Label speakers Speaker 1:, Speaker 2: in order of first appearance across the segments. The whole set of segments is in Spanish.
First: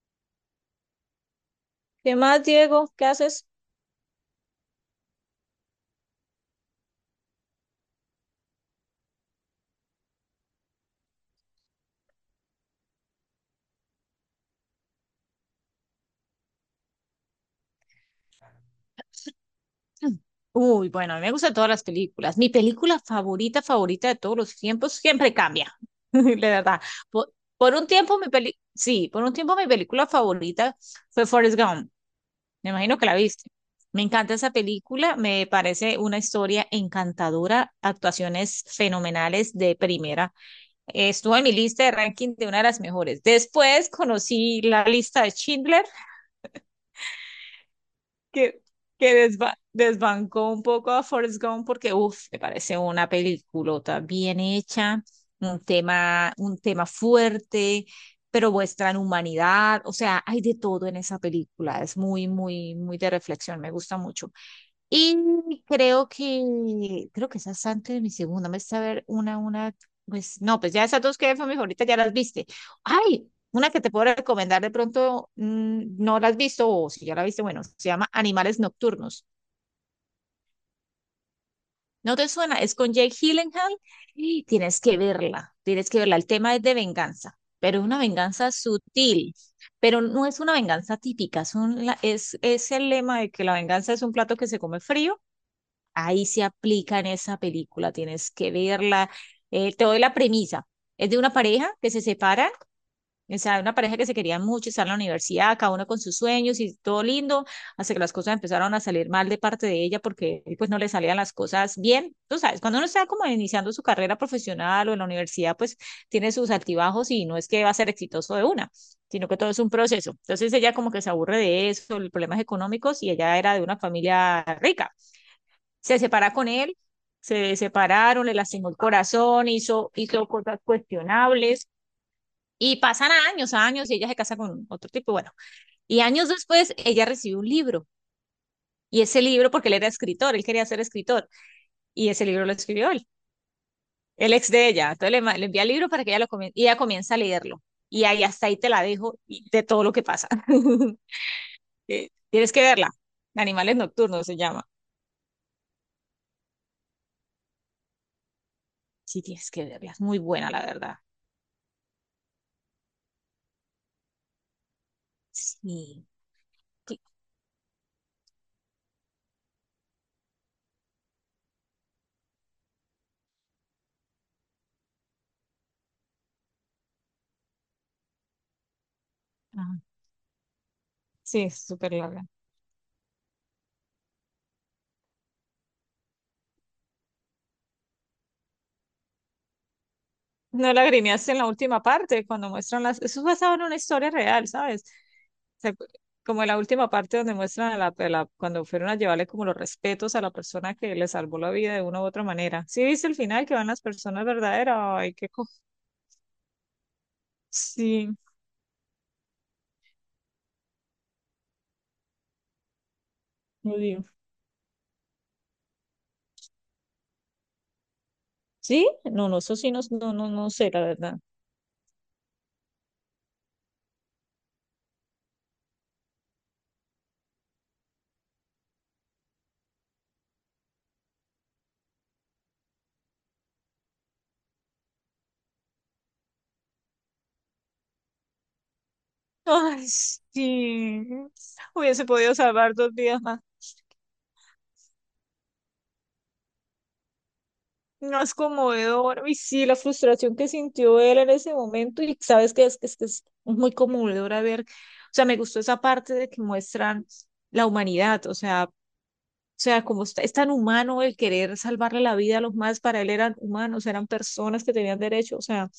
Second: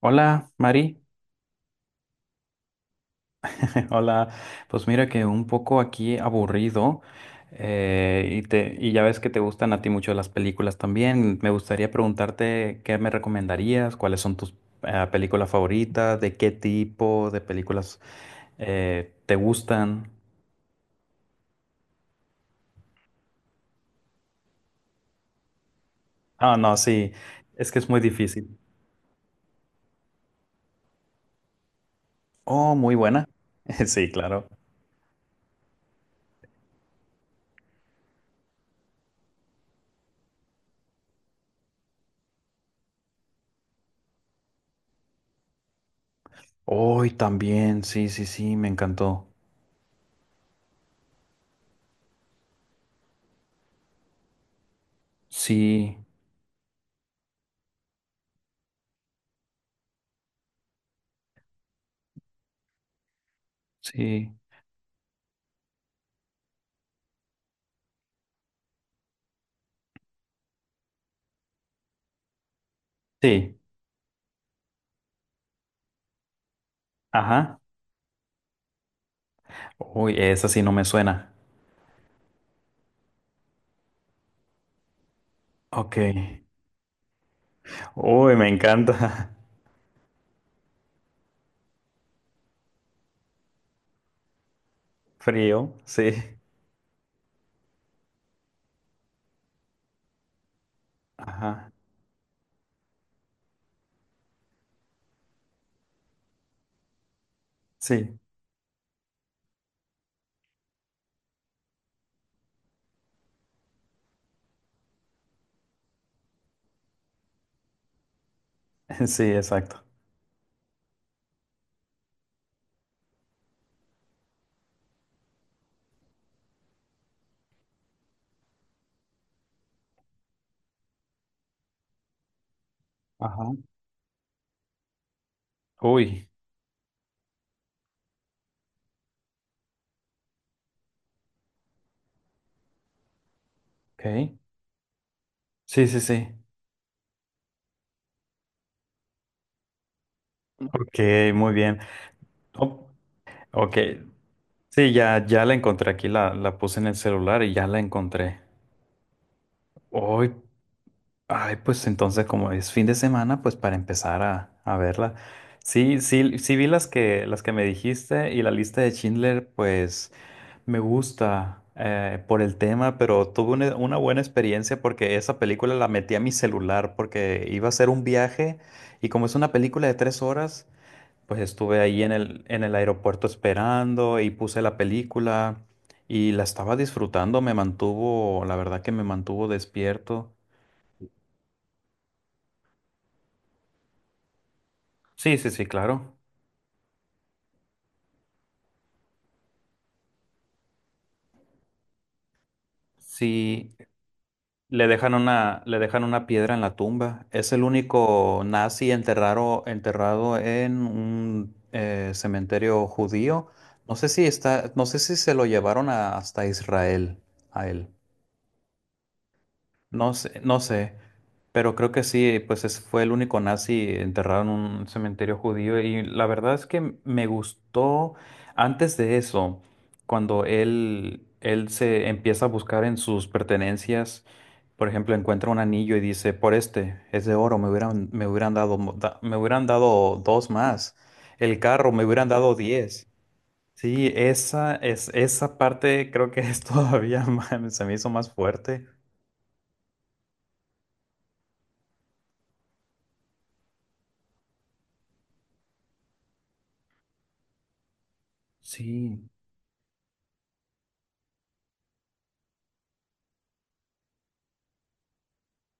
Speaker 1: Hola, Mari.
Speaker 2: ¿Qué más, Diego? ¿Qué haces?
Speaker 1: Hola. Pues mira que un poco aquí aburrido, y ya ves que te gustan a ti mucho las películas también. Me gustaría preguntarte qué me recomendarías, cuáles son tus películas favoritas, de qué tipo de películas te gustan.
Speaker 2: Uy, bueno, a mí me gustan todas las películas. Mi película favorita, favorita de todos los tiempos, siempre cambia, la
Speaker 1: Ah, no,
Speaker 2: verdad.
Speaker 1: sí.
Speaker 2: Por,
Speaker 1: Es
Speaker 2: por
Speaker 1: que
Speaker 2: un
Speaker 1: es muy
Speaker 2: tiempo mi peli,
Speaker 1: difícil.
Speaker 2: sí, por un tiempo mi película favorita fue Forrest Gump. Me
Speaker 1: Oh, muy
Speaker 2: imagino que la
Speaker 1: buena.
Speaker 2: viste. Me
Speaker 1: Sí,
Speaker 2: encanta
Speaker 1: claro.
Speaker 2: esa película, me parece una historia encantadora, actuaciones fenomenales de primera. Estuvo en mi lista de ranking de una de las mejores. Después conocí la lista de Schindler
Speaker 1: Hoy también. Sí, sí, sí.
Speaker 2: que,
Speaker 1: Me
Speaker 2: que
Speaker 1: encantó.
Speaker 2: desbancó un poco a Forrest Gump porque, uff, me parece una peliculota bien hecha,
Speaker 1: Sí,
Speaker 2: un tema fuerte, pero muestran humanidad, o sea, hay de todo en esa película, es muy, muy, muy de reflexión, me gusta mucho.
Speaker 1: sí,
Speaker 2: Y creo que esas antes de mi segunda, me está a ver pues no, pues ya esas dos que fue mi favorita, ya las viste. Ay,
Speaker 1: sí.
Speaker 2: una que te puedo recomendar de pronto, no la has visto o si ya la viste,
Speaker 1: Ajá.
Speaker 2: bueno, se llama Animales Nocturnos.
Speaker 1: Uy, esa sí no me suena.
Speaker 2: ¿No te suena? Es con Jake Gyllenhaal y tienes que verla, tienes
Speaker 1: Ok.
Speaker 2: que verla. El tema es de venganza, pero es una
Speaker 1: Uy, me
Speaker 2: venganza
Speaker 1: encanta.
Speaker 2: sutil, pero no es una venganza típica, es, es el lema de que la venganza es un plato que se come frío
Speaker 1: Frío, sí.
Speaker 2: ahí se aplica en esa película, tienes que verla. Te doy la premisa. Es de una
Speaker 1: Ajá.
Speaker 2: pareja que se separa, o sea, una pareja que se querían mucho, están en la universidad, cada uno con sus sueños y todo lindo, hasta que las
Speaker 1: Sí,
Speaker 2: cosas empezaron a salir mal de parte de ella porque pues no le salían las cosas bien. Tú sabes, cuando uno está como iniciando su carrera profesional o en la universidad, pues tiene sus altibajos y no es que va a ser exitoso de una,
Speaker 1: sí,
Speaker 2: sino que todo es un
Speaker 1: exacto.
Speaker 2: proceso. Entonces ella como que se aburre de eso, los problemas económicos y ella era de una familia rica, se separa con él, se separaron, le lastimó el corazón, hizo, hizo cosas cuestionables y pasan
Speaker 1: Ajá.
Speaker 2: años, años y ella se casa con otro tipo, bueno, y años
Speaker 1: Uy,
Speaker 2: después ella recibe un libro y ese libro, porque él era escritor, él quería ser escritor y ese libro lo escribió él, el
Speaker 1: ok.
Speaker 2: ex de ella, entonces le envía el
Speaker 1: Sí,
Speaker 2: libro
Speaker 1: sí,
Speaker 2: para que ella lo
Speaker 1: sí.
Speaker 2: comience y ella comienza a leerlo y ahí hasta ahí te la dejo y de todo lo que pasa.
Speaker 1: Ok, muy bien.
Speaker 2: Tienes que
Speaker 1: Oh,
Speaker 2: verla,
Speaker 1: ok.
Speaker 2: Animales Nocturnos se llama.
Speaker 1: Sí, ya, ya la encontré aquí, la puse en el celular y ya la encontré.
Speaker 2: Sí, tienes que verla, es muy
Speaker 1: Uy,
Speaker 2: buena la verdad.
Speaker 1: ay, pues entonces como es fin de semana, pues para empezar a verla. Sí,
Speaker 2: Sí.
Speaker 1: sí, sí vi las
Speaker 2: Sí.
Speaker 1: que, las que me dijiste y la lista de Schindler, pues. Me gusta, por el tema, pero tuve una buena experiencia porque esa película la metí a mi celular porque iba a hacer un viaje y como es una película de 3 horas, pues
Speaker 2: Sí, es
Speaker 1: estuve
Speaker 2: súper
Speaker 1: ahí en
Speaker 2: larga.
Speaker 1: el aeropuerto esperando y puse la película y la estaba disfrutando, me mantuvo, la verdad que me mantuvo despierto.
Speaker 2: No la grineaste en la última parte, cuando muestran las... Eso es basado en una historia real, ¿sabes?
Speaker 1: Sí, sí,
Speaker 2: O
Speaker 1: sí,
Speaker 2: sea,
Speaker 1: claro.
Speaker 2: como en la última parte donde muestran a la, cuando fueron a llevarle como los respetos a la persona que le salvó la vida de una u otra manera. ¿Sí viste el final que van
Speaker 1: Sí,
Speaker 2: las personas verdaderas?
Speaker 1: le
Speaker 2: Ay,
Speaker 1: dejan
Speaker 2: qué...
Speaker 1: una piedra en la tumba. Es el
Speaker 2: Sí,
Speaker 1: único nazi enterrado en un cementerio judío.
Speaker 2: no
Speaker 1: No
Speaker 2: digo.
Speaker 1: sé si está, no sé si se lo llevaron hasta Israel a él.
Speaker 2: ¿Sí? No, no, eso sí, no, no,
Speaker 1: No
Speaker 2: no
Speaker 1: sé,
Speaker 2: no
Speaker 1: no
Speaker 2: sé, la
Speaker 1: sé.
Speaker 2: verdad.
Speaker 1: Pero creo que sí, pues fue el único nazi enterrado en un cementerio judío. Y la verdad es que me gustó antes de eso, cuando él se empieza a buscar en sus pertenencias. Por ejemplo, encuentra un anillo y dice, por este, es de oro, me hubieran
Speaker 2: Ay,
Speaker 1: dado dos más.
Speaker 2: sí.
Speaker 1: El carro, me
Speaker 2: Hubiese
Speaker 1: hubieran
Speaker 2: podido
Speaker 1: dado
Speaker 2: salvar dos
Speaker 1: 10.
Speaker 2: vidas más.
Speaker 1: Sí, esa parte creo que es todavía más, se me hizo
Speaker 2: No
Speaker 1: más
Speaker 2: es
Speaker 1: fuerte.
Speaker 2: conmovedor. Y sí, la frustración que sintió él en ese momento, y sabes que es muy conmovedora ver, o sea, me gustó esa parte de que muestran la humanidad, o
Speaker 1: Sí,
Speaker 2: sea, como está, es tan humano el querer salvarle la vida a los más, para él eran humanos, eran personas que tenían derecho, o sea,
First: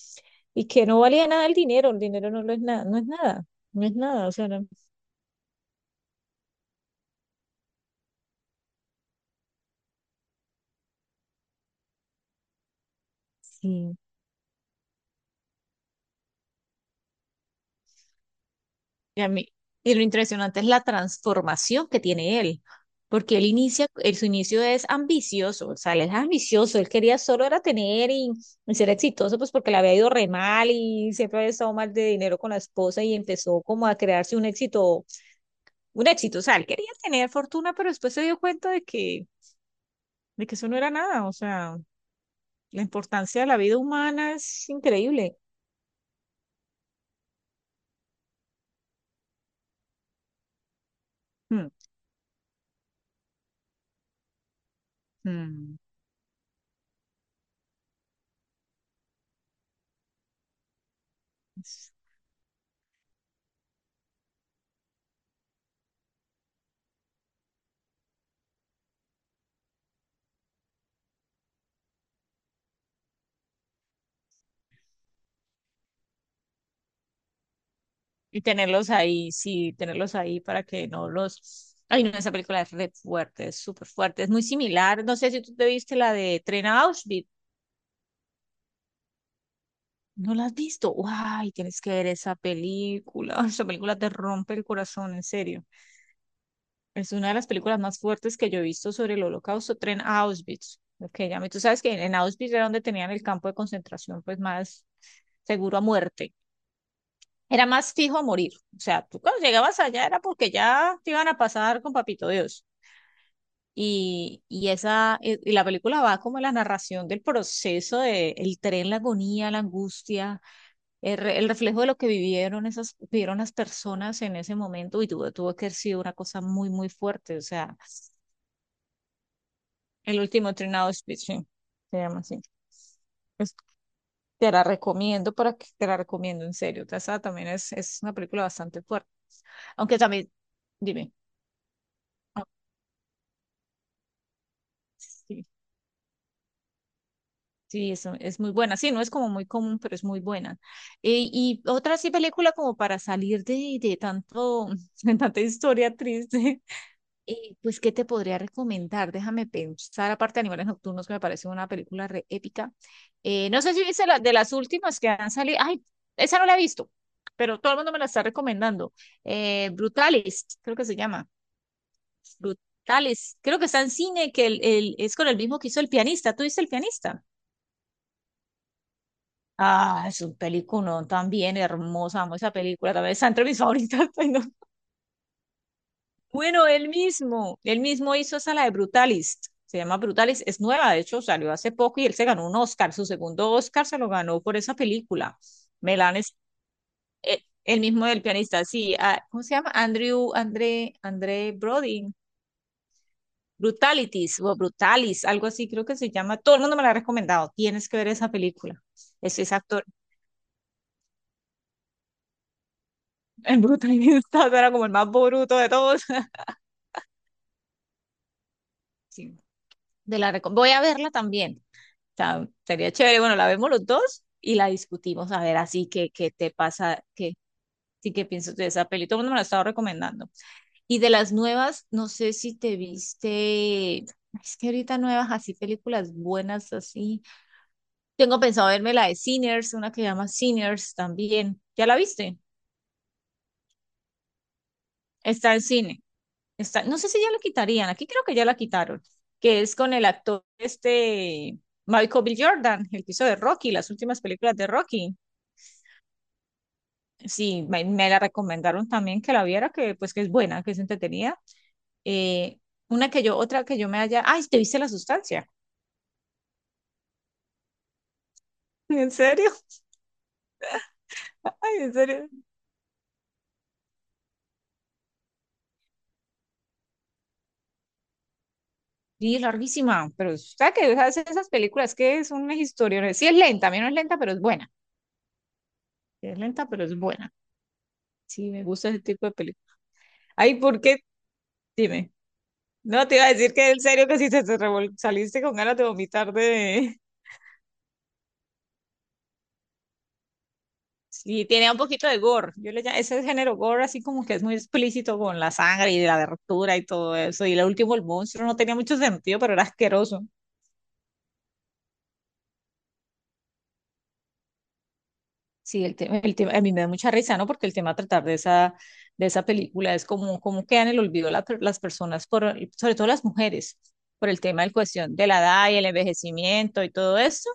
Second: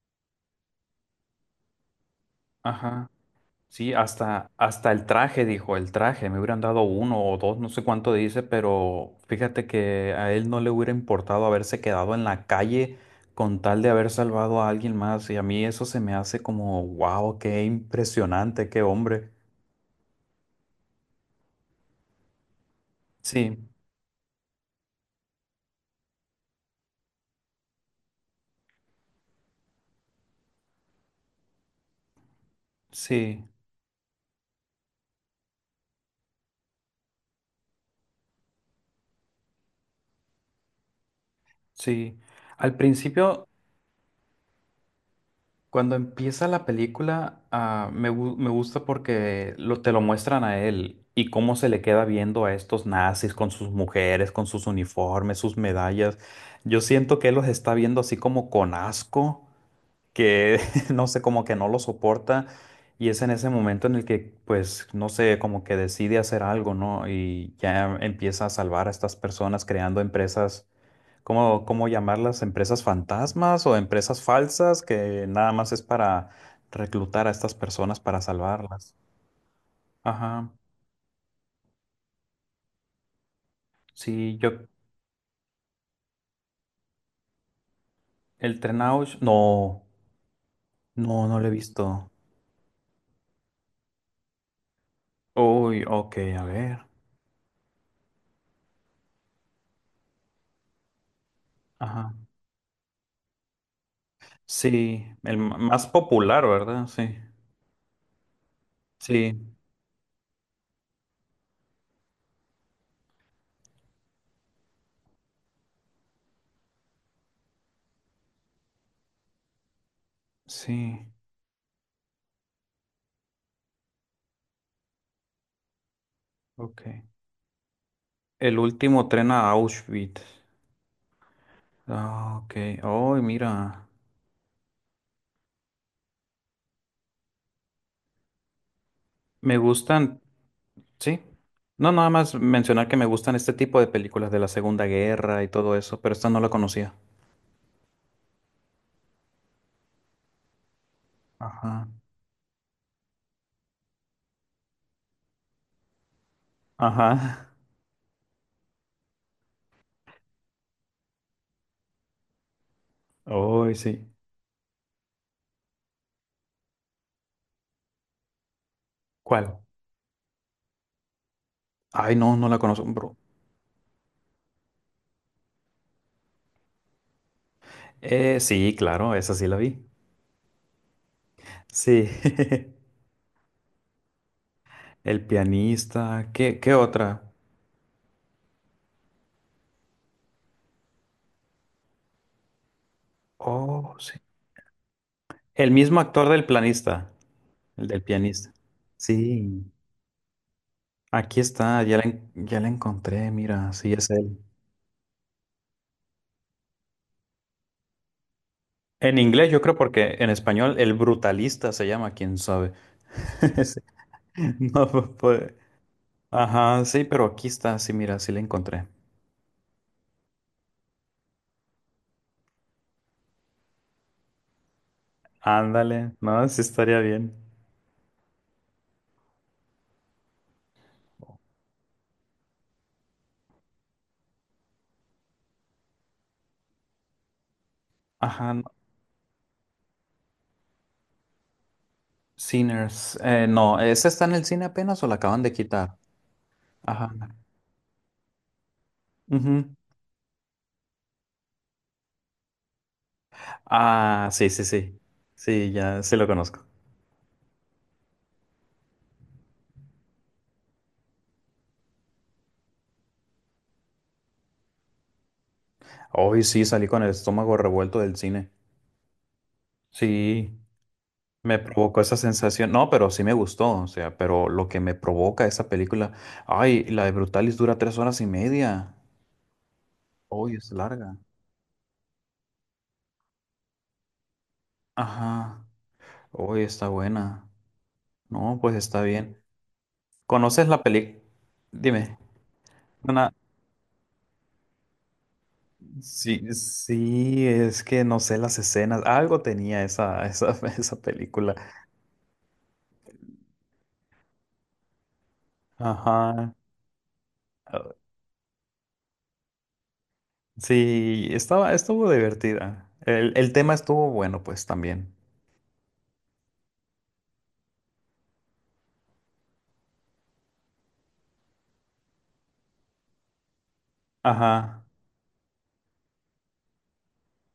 Speaker 2: y que no valía nada el dinero, el dinero no lo es nada, no es
Speaker 1: ajá.
Speaker 2: nada, no
Speaker 1: Sí,
Speaker 2: es nada, o sea,
Speaker 1: hasta, hasta el traje, dijo, el traje, me hubieran dado uno o dos, no sé cuánto dice, pero fíjate que a él no le hubiera importado haberse quedado en la calle con tal de
Speaker 2: sí.
Speaker 1: haber salvado a alguien más, y a mí eso se me hace como, wow, qué impresionante, qué
Speaker 2: Y, a
Speaker 1: hombre.
Speaker 2: mí- y lo impresionante es la transformación que tiene él, porque él
Speaker 1: Sí,
Speaker 2: inicia, él, su inicio es ambicioso, o sea, él es ambicioso, él quería solo era tener y ser exitoso, pues porque le había ido re mal y siempre había estado mal de dinero con la esposa y
Speaker 1: sí,
Speaker 2: empezó como a crearse un éxito, o sea, él quería tener fortuna, pero después se dio cuenta de que eso no era nada, o sea,
Speaker 1: sí. Al
Speaker 2: la importancia de
Speaker 1: principio,
Speaker 2: la vida humana es increíble.
Speaker 1: cuando empieza la película, ah, me gusta porque te lo muestran a él y cómo
Speaker 2: Mm,
Speaker 1: se le queda viendo a estos nazis con sus mujeres, con sus uniformes, sus
Speaker 2: mm.
Speaker 1: medallas. Yo siento que él los está viendo así como con asco, que no sé, como que no lo soporta. Y es en ese momento en el que, pues, no sé, como que decide hacer algo, ¿no? Y ya empieza a salvar a estas personas creando empresas. ¿Cómo llamarlas? ¿Empresas fantasmas o empresas falsas que nada más es para reclutar a estas personas para
Speaker 2: Y tenerlos
Speaker 1: salvarlas?
Speaker 2: ahí, sí, tenerlos ahí
Speaker 1: Ajá,
Speaker 2: para que no los... Ay, no, esa película es re fuerte, es súper fuerte, es
Speaker 1: sí,
Speaker 2: muy similar. No sé si tú te viste la de Tren a Auschwitz.
Speaker 1: el Trenaush, no,
Speaker 2: ¿No la has visto?
Speaker 1: no, no lo he
Speaker 2: ¡Ay, tienes que ver
Speaker 1: visto.
Speaker 2: esa película! Esa película te rompe el corazón, en serio.
Speaker 1: Uy, ok, a ver.
Speaker 2: Es una de las películas más fuertes que yo he visto sobre el holocausto, Tren a Auschwitz. Lo que llaman- Tú sabes que en
Speaker 1: Ajá.
Speaker 2: Auschwitz era donde tenían el campo de concentración, pues más
Speaker 1: Sí, el
Speaker 2: seguro a
Speaker 1: más
Speaker 2: muerte.
Speaker 1: popular, ¿verdad? Sí,
Speaker 2: Era más fijo a morir. O sea, tú
Speaker 1: sí,
Speaker 2: cuando llegabas allá era porque ya te iban a pasar con papito Dios. Y esa, y la película va como la narración del proceso de el tren, la agonía, la angustia,
Speaker 1: sí,
Speaker 2: el, el reflejo de lo que vivieron esas, vivieron las personas en ese momento y tuvo, tuvo que haber sido una cosa muy,
Speaker 1: ok.
Speaker 2: muy fuerte. O sea,
Speaker 1: El último tren a
Speaker 2: el
Speaker 1: Auschwitz.
Speaker 2: último tren a Auschwitz, sí, se llama
Speaker 1: Ah,
Speaker 2: así.
Speaker 1: ok, oh,
Speaker 2: Es-
Speaker 1: mira.
Speaker 2: Te la recomiendo para que te la recomiendo en serio. O sea, esa también es una película bastante fuerte.
Speaker 1: Me
Speaker 2: Aunque
Speaker 1: gustan.
Speaker 2: también, dime.
Speaker 1: Sí. No, nada más
Speaker 2: Ah,
Speaker 1: mencionar que me gustan este tipo de películas de la Segunda Guerra
Speaker 2: sí.
Speaker 1: y todo eso, pero esta no la conocía.
Speaker 2: Sí, eso es muy buena. Sí, no es como muy común, pero es muy buena. Y
Speaker 1: Ajá.
Speaker 2: otra sí película como para salir de tanto, de tanta historia triste.
Speaker 1: Ajá.
Speaker 2: Pues, ¿qué te podría recomendar? Déjame pensar, aparte de Animales Nocturnos, que me parece una película re épica. No sé
Speaker 1: Uy,
Speaker 2: si viste
Speaker 1: sí.
Speaker 2: la, de las últimas que han salido. Ay, esa no la he visto, pero todo el mundo me la está recomendando.
Speaker 1: ¿Cuál?
Speaker 2: Brutalist, creo que se llama.
Speaker 1: Ay, no, no la conozco, bro.
Speaker 2: Brutalist. Creo que está en cine, que el, es con el mismo que hizo El Pianista. ¿Tú viste El Pianista?
Speaker 1: Sí, claro, esa sí la vi.
Speaker 2: Ah, es un peliculón también
Speaker 1: Sí.
Speaker 2: hermosa, amo esa película, también está entre mis favoritas. Pues, no.
Speaker 1: El pianista. ¿Qué,
Speaker 2: Bueno,
Speaker 1: qué otra?
Speaker 2: él mismo hizo esa, la de Brutalist, se llama Brutalist, es nueva, de hecho salió hace poco y él se ganó un Oscar, su segundo Oscar se
Speaker 1: Oh,
Speaker 2: lo
Speaker 1: sí.
Speaker 2: ganó por esa película.
Speaker 1: El mismo
Speaker 2: Melan
Speaker 1: actor
Speaker 2: es
Speaker 1: del planista.
Speaker 2: el,
Speaker 1: El del
Speaker 2: mismo del
Speaker 1: pianista.
Speaker 2: pianista, sí, ah, ¿cómo se
Speaker 1: Sí.
Speaker 2: llama? Andrew, André,
Speaker 1: Aquí
Speaker 2: André
Speaker 1: está, ya la,
Speaker 2: Brody,
Speaker 1: en- ya la encontré, mira, sí es
Speaker 2: Brutalities
Speaker 1: él.
Speaker 2: o Brutalis, algo así creo que se llama, todo el mundo me la ha recomendado, tienes que ver esa película,
Speaker 1: En
Speaker 2: es
Speaker 1: inglés,
Speaker 2: ese
Speaker 1: yo creo,
Speaker 2: actor,
Speaker 1: porque en español el brutalista se llama, quién sabe.
Speaker 2: el
Speaker 1: Sí.
Speaker 2: brutalista, era como
Speaker 1: No,
Speaker 2: el más
Speaker 1: puede.
Speaker 2: bruto de todos.
Speaker 1: Ajá, sí, pero aquí está, sí, mira, sí la encontré.
Speaker 2: Sí, Voy a verla también. O sea, sería chévere. Bueno, la vemos los dos y la discutimos a ver así que
Speaker 1: Ándale,
Speaker 2: qué
Speaker 1: no,
Speaker 2: te
Speaker 1: sí estaría
Speaker 2: pasa, qué
Speaker 1: bien.
Speaker 2: sí que piensas de esa peli. Todo el mundo me la estaba recomendando. Y de las nuevas, no sé si te viste. Es que ahorita nuevas, así películas buenas, así. Tengo
Speaker 1: Ajá, no.
Speaker 2: pensado verme la de Sinners, una que se llama Sinners también. ¿Ya la viste?
Speaker 1: Sinners. No, ¿esa está en el cine apenas o la acaban de
Speaker 2: Está en
Speaker 1: quitar?
Speaker 2: cine. Está, no sé
Speaker 1: Ajá.
Speaker 2: si ya lo quitarían, aquí creo que ya la quitaron, que
Speaker 1: Ujú.
Speaker 2: es con el actor este Michael B. Jordan, el que hizo de Rocky, las últimas
Speaker 1: Ah, sí,
Speaker 2: películas
Speaker 1: sí,
Speaker 2: de
Speaker 1: sí.
Speaker 2: Rocky.
Speaker 1: Sí, ya sí lo conozco.
Speaker 2: Sí, me la recomendaron también que la viera, que pues que es buena, que es entretenida. Eh, una que yo, otra que yo me haya, ay, ¿te viste La Sustancia?
Speaker 1: Hoy sí salí con el estómago revuelto del cine.
Speaker 2: ¿En serio?
Speaker 1: Sí. Me
Speaker 2: Ay, ¿en
Speaker 1: provocó esa
Speaker 2: serio?
Speaker 1: sensación, no, pero sí me gustó, o sea, pero lo que me provoca esa película, ay, la de Brutalis dura 3 horas y media,
Speaker 2: Sí, larguísima, pero
Speaker 1: hoy es
Speaker 2: sabes que
Speaker 1: larga,
Speaker 2: esas, esas películas que es una historia, sí es lenta, a mí no es lenta, pero es buena.
Speaker 1: ajá,
Speaker 2: Sí es
Speaker 1: hoy
Speaker 2: lenta, pero
Speaker 1: está
Speaker 2: es buena.
Speaker 1: buena,
Speaker 2: Sí,
Speaker 1: no,
Speaker 2: me
Speaker 1: pues
Speaker 2: gusta ese
Speaker 1: está
Speaker 2: tipo de
Speaker 1: bien.
Speaker 2: películas. Ay,
Speaker 1: ¿Conoces
Speaker 2: ¿por
Speaker 1: la
Speaker 2: qué?
Speaker 1: película?
Speaker 2: Dime.
Speaker 1: Dime,
Speaker 2: No, te iba a
Speaker 1: una,
Speaker 2: decir que en serio que si te, saliste con ganas de vomitar
Speaker 1: sí,
Speaker 2: de...
Speaker 1: sí, es que no sé las escenas, algo tenía esa, esa
Speaker 2: Sí,
Speaker 1: película,
Speaker 2: tiene un poquito de gore. Yo le llamo, ese género gore así como que es muy explícito con la sangre y la
Speaker 1: ajá,
Speaker 2: abertura y todo eso. Y lo último,
Speaker 1: ah,
Speaker 2: el monstruo, no tenía mucho sentido, pero era asqueroso.
Speaker 1: sí, estuvo divertida, el tema estuvo bueno, pues también,
Speaker 2: Sí, el tema, a mí me da mucha risa, ¿no? Porque el tema a tratar de esa película es como, como quedan en el olvido las personas, por, sobre todo las mujeres, por el tema en
Speaker 1: ajá.
Speaker 2: cuestión de la edad y el envejecimiento y todo esto.